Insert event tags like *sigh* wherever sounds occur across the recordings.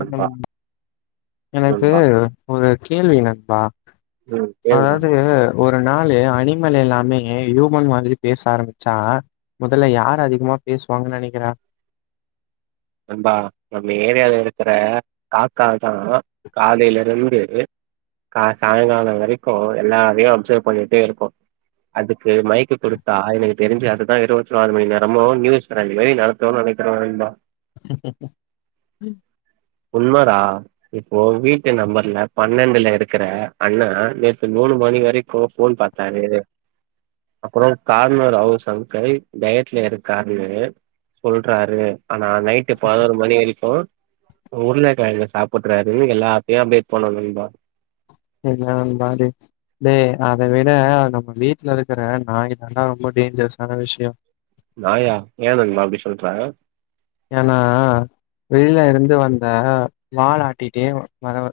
நண்பா எனக்கு நண்பா ஒரு கேள்வி நண்பா ம் கேளு அதாவ்து நண்பா ஒரு நாளு அனிமல் எல்லாமே ஹியூமன் மாதிரி பேச ஆரம்ச்சா மொதல்ல யாரு அதிகமா பேசுவாங்கன்னு நெனைக்கிற நண்பா நம்ம ஏரியாவுல இருக்கிற காக்கா தா காலைலருந்து கா சாயங்காலோ வரைக்கு எல்லாரையு அப்சர்வ் பண்ணிட்டே இருக்கு அதுக்கு மைக் குடுத்தா எனக்கு தெரிஞ்சு அதுதா இருவத்தி நாலு மணி நேரமு நியூஸ் அந்மாரி நடத்துன்னு நெனக்கிறே நண்பா ம் உண்மரா இப்போ வீட்டு நம்பர்ல பன்னெண்டுல இருக்குற அண்ணா நேத்து மூணு மணி வரை க்கு ஃபோன் பாத்தாரு அப்றோ கார்னர் ஹவுஸ் அங்கிள் டயட்ல இருக்காரு சொல்றாரு ஆனா நைட்டு் பதுனோர் மணி வரைக்கு உருளகெழங்கு சாப்புட்றாரு எல்லாத்தையு அப்டேட் பண்ண சொல்றா என்ன நண்பா இது ஏ அத விட நம்ம வீட்ல வளக்ற நாய் தான்டா ரொம்ப டேஞ்சரஸான விஷயோம் நாயா ஏ நண்பா அப்டி சொல்ற ஏன்னா வெளில இருந்து வந்தா வால் ஆட்டிட்டே வரு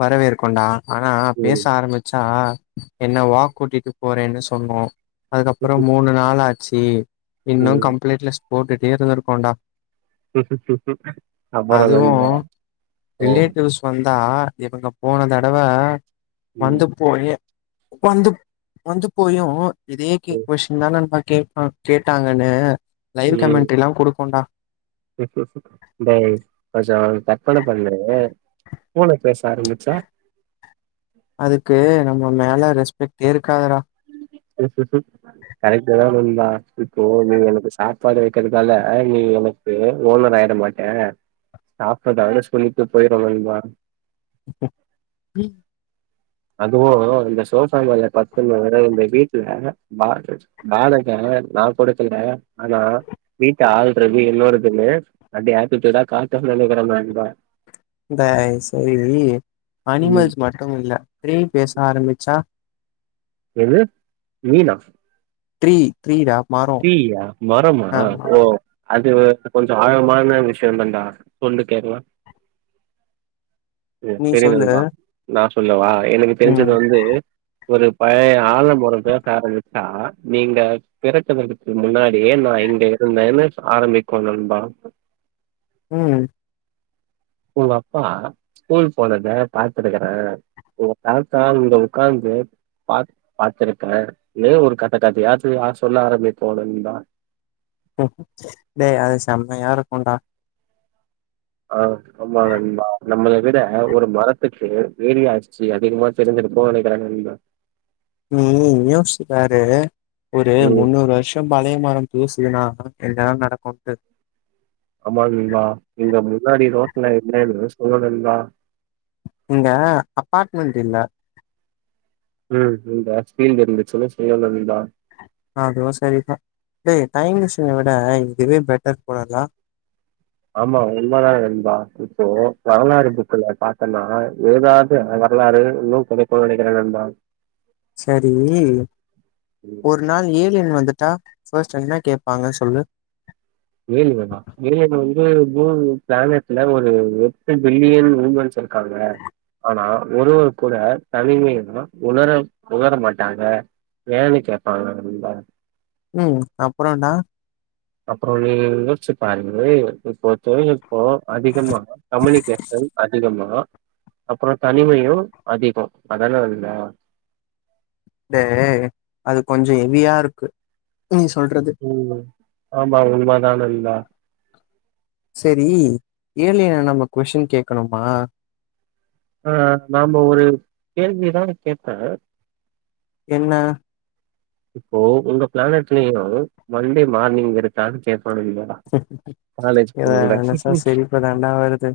வரவேற்க்குண்டா ஆனா பேச ம் ஆரம்பிச்சா என்ன வாக் கூட்டிட்டு போறேன்னு சொல்லு அதுக்கப்றோ மூணு நாள் ஆச்சு இன்னு ம் கம்ப்ளீட் லிஸ்ட் போட்டுட்டே இருந்ருக்கோன்டா அப்புறோ அதுவு நண்பா ஓ ரிலேட்டிவ்ஸ் வந்தா இவுங்க போன தடவ ம் வந்து போயே வந்து வந்து போயு இதே கே ம் கொஸ்ஸின் தா நண்பா கே கேட்டாங்கன்னு லைவ் ம் கமெண்ட்ரில்லா குடுக்கும்டா டேய் மச்சா கற்பன பண்ணே பூன பேச ஆரம்பிச்சா அதுக்கு நம்ம மேல ரெஸ்பெக்டே இருக்காதுரா *unintelligible* கரெக்ட் தா நண்பா ந்தா இப்போ நீ எனக்கு சாப்பாடு வக்கிறதால நீ எனக் ஏ ஓனர் ஆயிட மாட்டே சாப்றதாவே சொல்லிட்டு போய்றோ நண்பா உம் அதுவு இந்த சோபா மேல கட்டிலு இந்த வீட்ல மறச்சு வச்சு மானத்த நா கொடுக்கல ஆனா வீட்ட ஆல்ரெடி என்னோடதுன்னு அப்டி ஏத்துட்டுதா காத்த நெனைக்கிற மாரி இருக்கு தயவு செய்து ம் அனிமல்ஸ் மட்டு இல்ல பேயி பேச ஆரம்பிச்சா என்ன மீனா த்ரீ த்ரீடா மாறு தீயா மரமா ஓ அது கொஞ்ச ஆழமான விஷய தாண்டா சொல்லு கேக்லா உம் நீ செரி சொல்லு நண்பா நா சொல்ல வா எனக்கு தெரிஞ்சது ம் வந்து ஒரு பழைய ஆல மரோ பேச ஆரம்பிச்சா நீங்க *unintelligible* க்கு முன்னாடியே நா இங்க இருந்துதேனு ஆரம்பிக்கு நண்பா உம் உங்க அப்பா ஸ்கூல் போனத பாத்துருக்றே ஒங்க தாத்தா இங்க உக்காந்து பாட் பாத்திருக்கார் ஏ ஒரு கத்த கதயாச்சு யாரு சொல்ல ஆரம்பிப்போம் நண்பா உம் ம் டேய்அது செம்மையா இருக்கும்ண்டா ஆ ஆமா நண்பா நம்மள விட ஒரு மரத்துக்கு வேலாச்சு அதிகமா தெரி்ஞ்சுருக்கு நெனக்கிறே நண்பா நீ யோச்சுபாரு ஒரு ம் முன்னூறு வர்ஷ் *unintelligible* பழய மரொ தூசுதுன்னா என்னதா நடக்குன்ட்டு ஆமாங்க நண்பா நீங்க முன்னாடி ரோஸ்ல என்னன்னு *unintelligible* இங்க அப்பார்ட்மெண்ட் இல்ல இங்க *unintelligible* அதுவு செரிதா டேய் டைம் மிஷின விட இதுவே பெட்டர் போடதா ஆமா உண்மதா நண்பா இப்போ வரலாறு புக்குல பாத்தன்னா ஏதாவ வரலாறு இன்னு கதைப்போ நெனைக்கிறே நண்பா சரி ம் ஒரு நாள் ஏலியன் வந்துட்டா ஃபர்ஸ்ட் என்னா கேப்பாங்க சொல்லு ஏலியன்னா ஏலியன் வந்து *unintelligible* பிளானட்ல ஒரு எட்டு பில்லியன் விமன்ஸ் இருக்காங்க ஆனா ஒருவர் கூட தனிமைன்னா உணர உணர மாட்டாங்க ஏன்னு கேப்பாங்க நண்பா ம் அப்றொன்டா அப்பறொ நீ யோச்சு பாருங்க இப்ப தொழில் நுட் போ அதிகமா கம்முனிகேஷன் அதிகமா அப்றொ தனிமையு அதிகொ அதானா உண்ம தே அது கொஞ்சொ ஹெவியா இருக்கு நீ சொல்றது ம் ஆமா உண்ம தா நண்பா செரி ஏலியன நம்ம கொஸ்டின் கேட்கணுமா அ நம்ம ஒரு கேள்வி எதனா கேட்டா என்ன இப்போ உங்க பிளானட்லயு மண்டே மார்னிங் இருக்கான்னு கேக்கணு *unintelligible* இத நெனச்சா சிரிப்பு தாண்டா வருது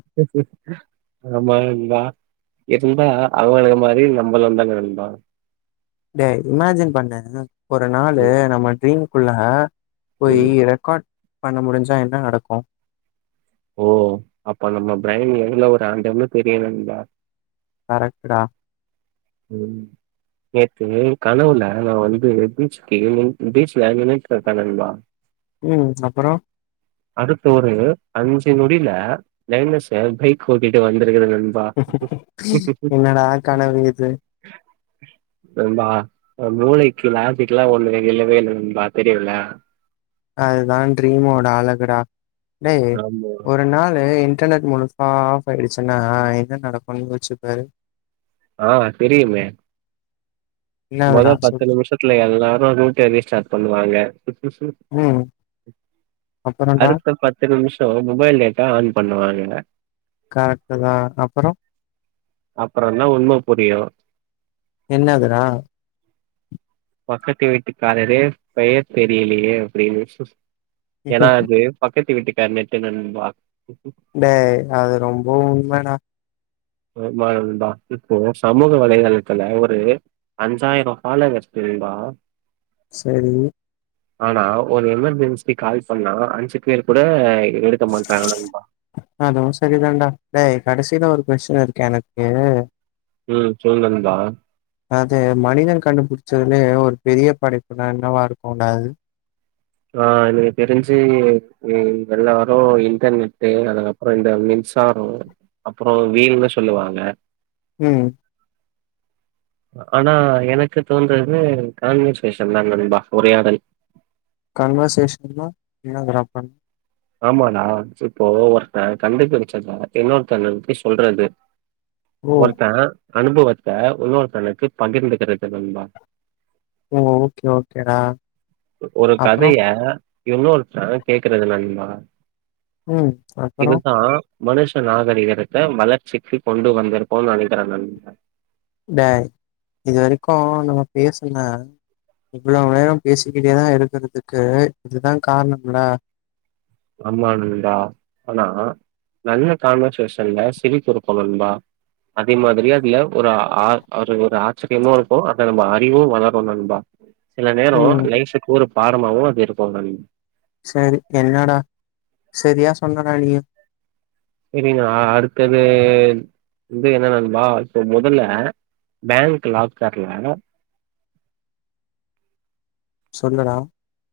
ஆமா நண்பா இருந்தா அவுங்களுக் மாரியு நம்பளு தாங்க நண்பா டேய் இமேஜின் பண்ணு ஒரு நாளு ம் நம்ம ட்ரீம்குள்ள போயி ம் ரெக்கார்ட் பண்ண முடுஞ்சா என்ன நடக்கு ஓ அப்ப நம்ம பிரைன் எவ்ளோ ஒரு ஆண்டன்னு தெரியு நண்பா கரெக்டுடா ம் நேத்து கனவுல நா வந்து பீச்சுக்கு பீச்ல *unintelligible* ம் அப்பறொ அடுத்த ஒரு அஞ்சு நொடில *unintelligible* பைக் ஓட்டிட்டு வந்துருக்குறே நண் என்னடா கனவு இது நண்பா மூளைக்கு லாசக்கு எல்லாம ஒண்ணு இல்லவே இல்ல நண்பா தெரியல அதுதா ட்ரீமோட அழகுடா டேய் ஆமா ஒரு நாளு இன்டர்நெட் முழு சா ஆஃப் ஆயிடுச்சுன்னா என்ன நடக்குன்னு யோச்சுப்பாரு ஆ தெரியுமே மொத என்னதுடா பத்து சொல்லு நிமிஷத்துல எல்லாரு ரூட் எரி ஸ்டார்ட் பண்ணுவாங்க ம் அப்புறம்டா அடுத்த பத்து நிமிஷோ மொபைல் டேட்டா ஆன் பண்ணுவாங்க கரெக்ட்டுதா அப்பறொ அப்றந் தா உண்ம புரியு என்னதுரா பக்கத்து வீட்டுக்காரரு பெயர் தெரியிலயே அப்டின்னு எனா அது பக்கத்து வீட்டுக்கார் நெட்டு நண்பா டேய் அது ரொம்ப உண்மடா *unintelligible* நண்பா இப்போ சமூக வலைதள்த்துல ஒரு அஞ்சாய்ரோ ஃபாலோவர்ஸ் தெரியுமா செரி ஆனா ஒரு எமெர்ஜென்சிக் கால் பண்ணா அஞ்சு பேரு கூட எடுத் அதுவு செரிதான்டா டேய் கடசில ஒரு கொஸ்டின் இருக்கு எனக்கு ம் சொல் நண்பா அது மனிதன் கண்டுபுடிச்சதுலே ஒரு பெரிய படைப்புனா என்னவா இருக்குன்டா அது ஆ எனக்கு தெரிஞ்சி ம் எல்லாரு இன்டர்நெட்டு் அதுக்கப்றோ இந்த மின்சாரோ அப்பறோ வீல்னு சொல்லுவாங்க ம் ஆனா எனக்கு தோன்றது கான்வர்சேஷன் தா நண்பா உரையாடல் கன்வர்சேஷன்னா என்னதுடா பண் ஆமான்டா இப்போ ஒர்த்த கண்டு பிடிச்சத இன்னொருத்தங்கள்க்கு சொல்றது ஓ! ஒர்த்த அனுபவத்த உன்னொருத்தனுக்கு பகிர்ந்துக்குறது நண்பா ஓ ஓக்கே ஓக்கே டா ஒரு கதய இன்னொருத்த கேக்குறது நண்பா ம். அப்புறம்? இதுதா மனுஷ நாகரிகரத்த வளர்ச்சிக்கு கொண்டு வந்துருக்கோ நெனைக்குற நண்பா டேய் இது வரைக்கு நம்ம பேசுனா இவ்ளோ நேரோ பேசிக்கிட்டேதா இருக்குறதுக்கு இதுதா காரணம்ல ஆமா நண்பா ஆனா நல்ல கான்வர்சேஷன்ல சிரிப்புருக்கும் நண்பா அதே மாதிரியே அதுல ஒரு ஆ ஒரு ஆச்சர்யமோ இருக்கும் அத நம்ப அறிவும் வளரு நண்பா சில நேரோ ம். லைஃபுக்கு ஒரு பாடமாவு அது இருக்கோ நண் சேரி என்னடா செரியா சொன்னடா நீ செரிங்ளா அடுத்தது வந்து என்னன்னல்வால் சோ மொதல்ல பேங்க் லாக்கர்ல சொல்லு டா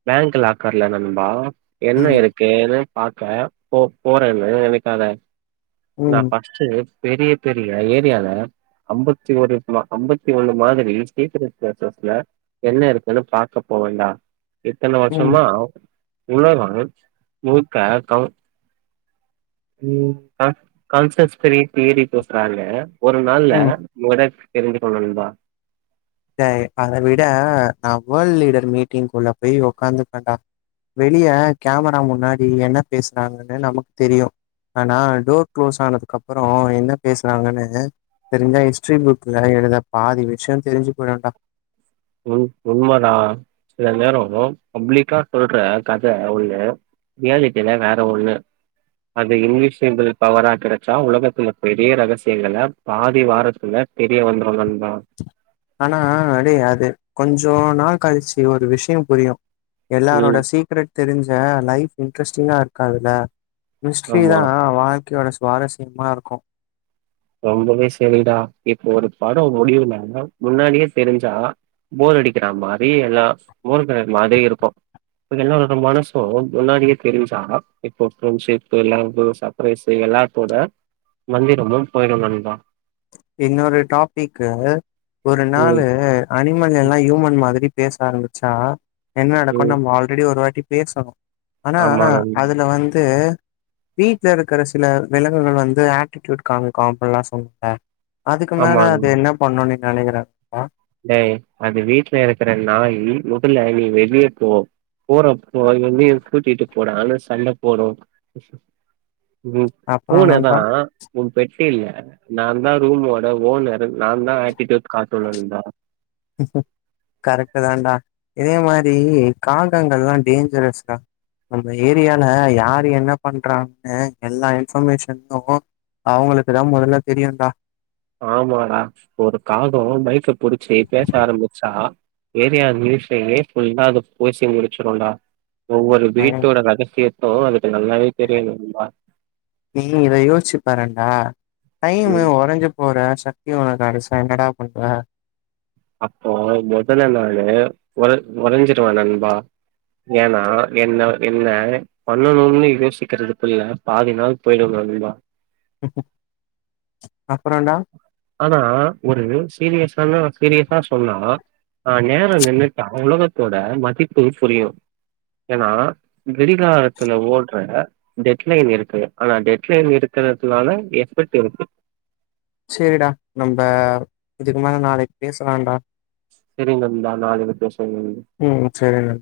பேங்க் லாக்கர்ல நண்பா என்ன ம். இருக் கேனு பாக்க போ போறன்னு நெனைக்காத நா ம். அ ட்டு பெரிய பெரிய ஏரியால ஐம்பத்தி ஒரு மா ஐம்பத்தி ஒண்ணு மாதிரி சீக்கிர சக்ஸஸ்ல என்ன இருக்குனு பாக்க போவண் டா இத்தன ம். வர்ஷ்ஷமா உலகம் முழுக்க கவு ம் ஆ கான்ஸ்டர்ஸ்ஃபெரி தேறி பேசுறாங்க ஒரு நாள்ல ம். மொற தெரிஞ்சிக்கோ நண்பா டேய் அத விட நா வோல்ட் லீடர் மீட்டிங்ல போய் ஒக்காந்துப்பேண் டா வெளிய கேமரா முன்னாடி என்ன பேஸ்றாங்கனு நமக்கு தெரியு ஆனா டோர் க்ளோஸ் ஆனதுக்கு அப்பறோ என்ன பேஸ்றாங்கனு தெரிஞ்சா ஹிஸ்ட்ரி புக்ல எழுத பாதி விஷ்யோ தெரிஞ்சு போய்டோண் டா உண் உண்மதா சில நேரோ பப்ளிக்கா சொல்ற கத ஒன்னு ரியாலிட்டில்ல வேற ஒண்ணு அது இங்கிலீஷ்ன்றத பவரா கெடைச்சா உலகத்துல பெரிய ரகசியோ இல்லங்க பாதி வாரத்துல தெரிய வந்துரு நண்பா ஆனா அடே அது கொஞ்சோ நாள் கழிச்சு ஒரு விஷயோ புரியு எல்லாரோட ம் சீக்ரெட் தெரிஞ்ச லைஃப் இன்ட்ரெஸ்டிங்கா இருக்காதுல மிஸ்டரி ஆமா தா வாழ்க்கையோட சுவாரஸ்யமா இருக்கு ரொம்பவே சேரிடா இப்ப ஒரு படோ முடிவுல்ல முன்னாடியே தெரிஞ்சா போர் அடிக்கிற மாரி எல்லா போர் க மாரி இருக்கு இ எல்லாரோட மனசும் முன்னாடியே தெரிஞ்சா இப்போ *unintelligible* லேம்போ சாப் *unintelligible* சு எல்லாத்தோட மந்திரமு போயிரு நண்பா இன்னொரு டாப்பிக்கு ஒரு ம் நாளு அனிமல் எல்லா ஹியூமன் மாதிரி பேச ஆரம்பிச்சா என்ன நடக்குனு ம் நம்ம ஆல்ரெடி ஒரு வாட்டி பேசணோ ஆனா ஆமா நண்பா அதுல வந்து வீட்ல இருக்ற சில விலங்குகள் வந்து ஆட்டிடியூட் காமிக்கு அப்டின்ல்லா சொன்னல அதுக்கு ஆமா மேல அது நண்பா என்ன பண்ணு நீ நெனைக்கிற நண்பா டேய் அது வீட்ல இருக்கற நாய் முதல்ல நீ வெளிய போ போறப்போ அது வந்து என்ன கூட்டிட்டு போடானு சண்ட போடு ம் அப்றோ பூன தா நண்பா உ பெட் இல்ல நாதா ரூமோட ஓனர் நா தா ஆட்டிடியுட் காட்டணுந்தா கரெக்ட்டுதான்டா இதே மாரி காகங்கள்ல்லா டேஞ்ஜரஸ்டா நம்ம ஏரியால யாரு என்ன பண்றாங்க எல்லா இன்ஃபர்மேஷனு அவுங்களுக்குதா மொதல்ல தெரியுண்டா ஆமாடா ஒரு காகோ மைக்க புடிச்சி பேச ஆரம்பிச்சா ஏர்யாவிலயு சேரி ஃபுல்லா அது பூசி முடிச்சிருடா ஒவ்வொரு வீட்டோட ரகசியத் தோ அதுக்கு நல்லாவே தெரியணுன்டா நீ இத யோசிச்சு பாறன்டா டைமு ம் ஒரஞ்சு போற சக்தி ஒன காடு ச என்னடா பண்ற அப்போ மொதல்ல நானு ஒற ஒறஞ்சிருவ நண்பா ஏன்னா என்னவ் என்ன பண்ணணுன்னு யோசிக்கறதுக்குள்ள பாதி நாள் போயிடு நண்பா அப்றண்டா ஆனா ஒரு சீரியஸ்ஸானா சீரியஸா சொன்னா ஆ நேரோ நின்னுட்டா உலகத்தோட மதிப்பு புரியு ஏனா கெடிகாரத்துல ஓட்ற டெட் லைன் இருக்கு ஆனா டெட்லைன் இருக்கறதுலான எஃபெக்ட் இருக்கு சேரிடா நம்ப இதுக்கு மேல நாளைக்கு பேசலான்டா சேரி நண்பா நாளைக்கி பேசுவோ ம் சேரிங்க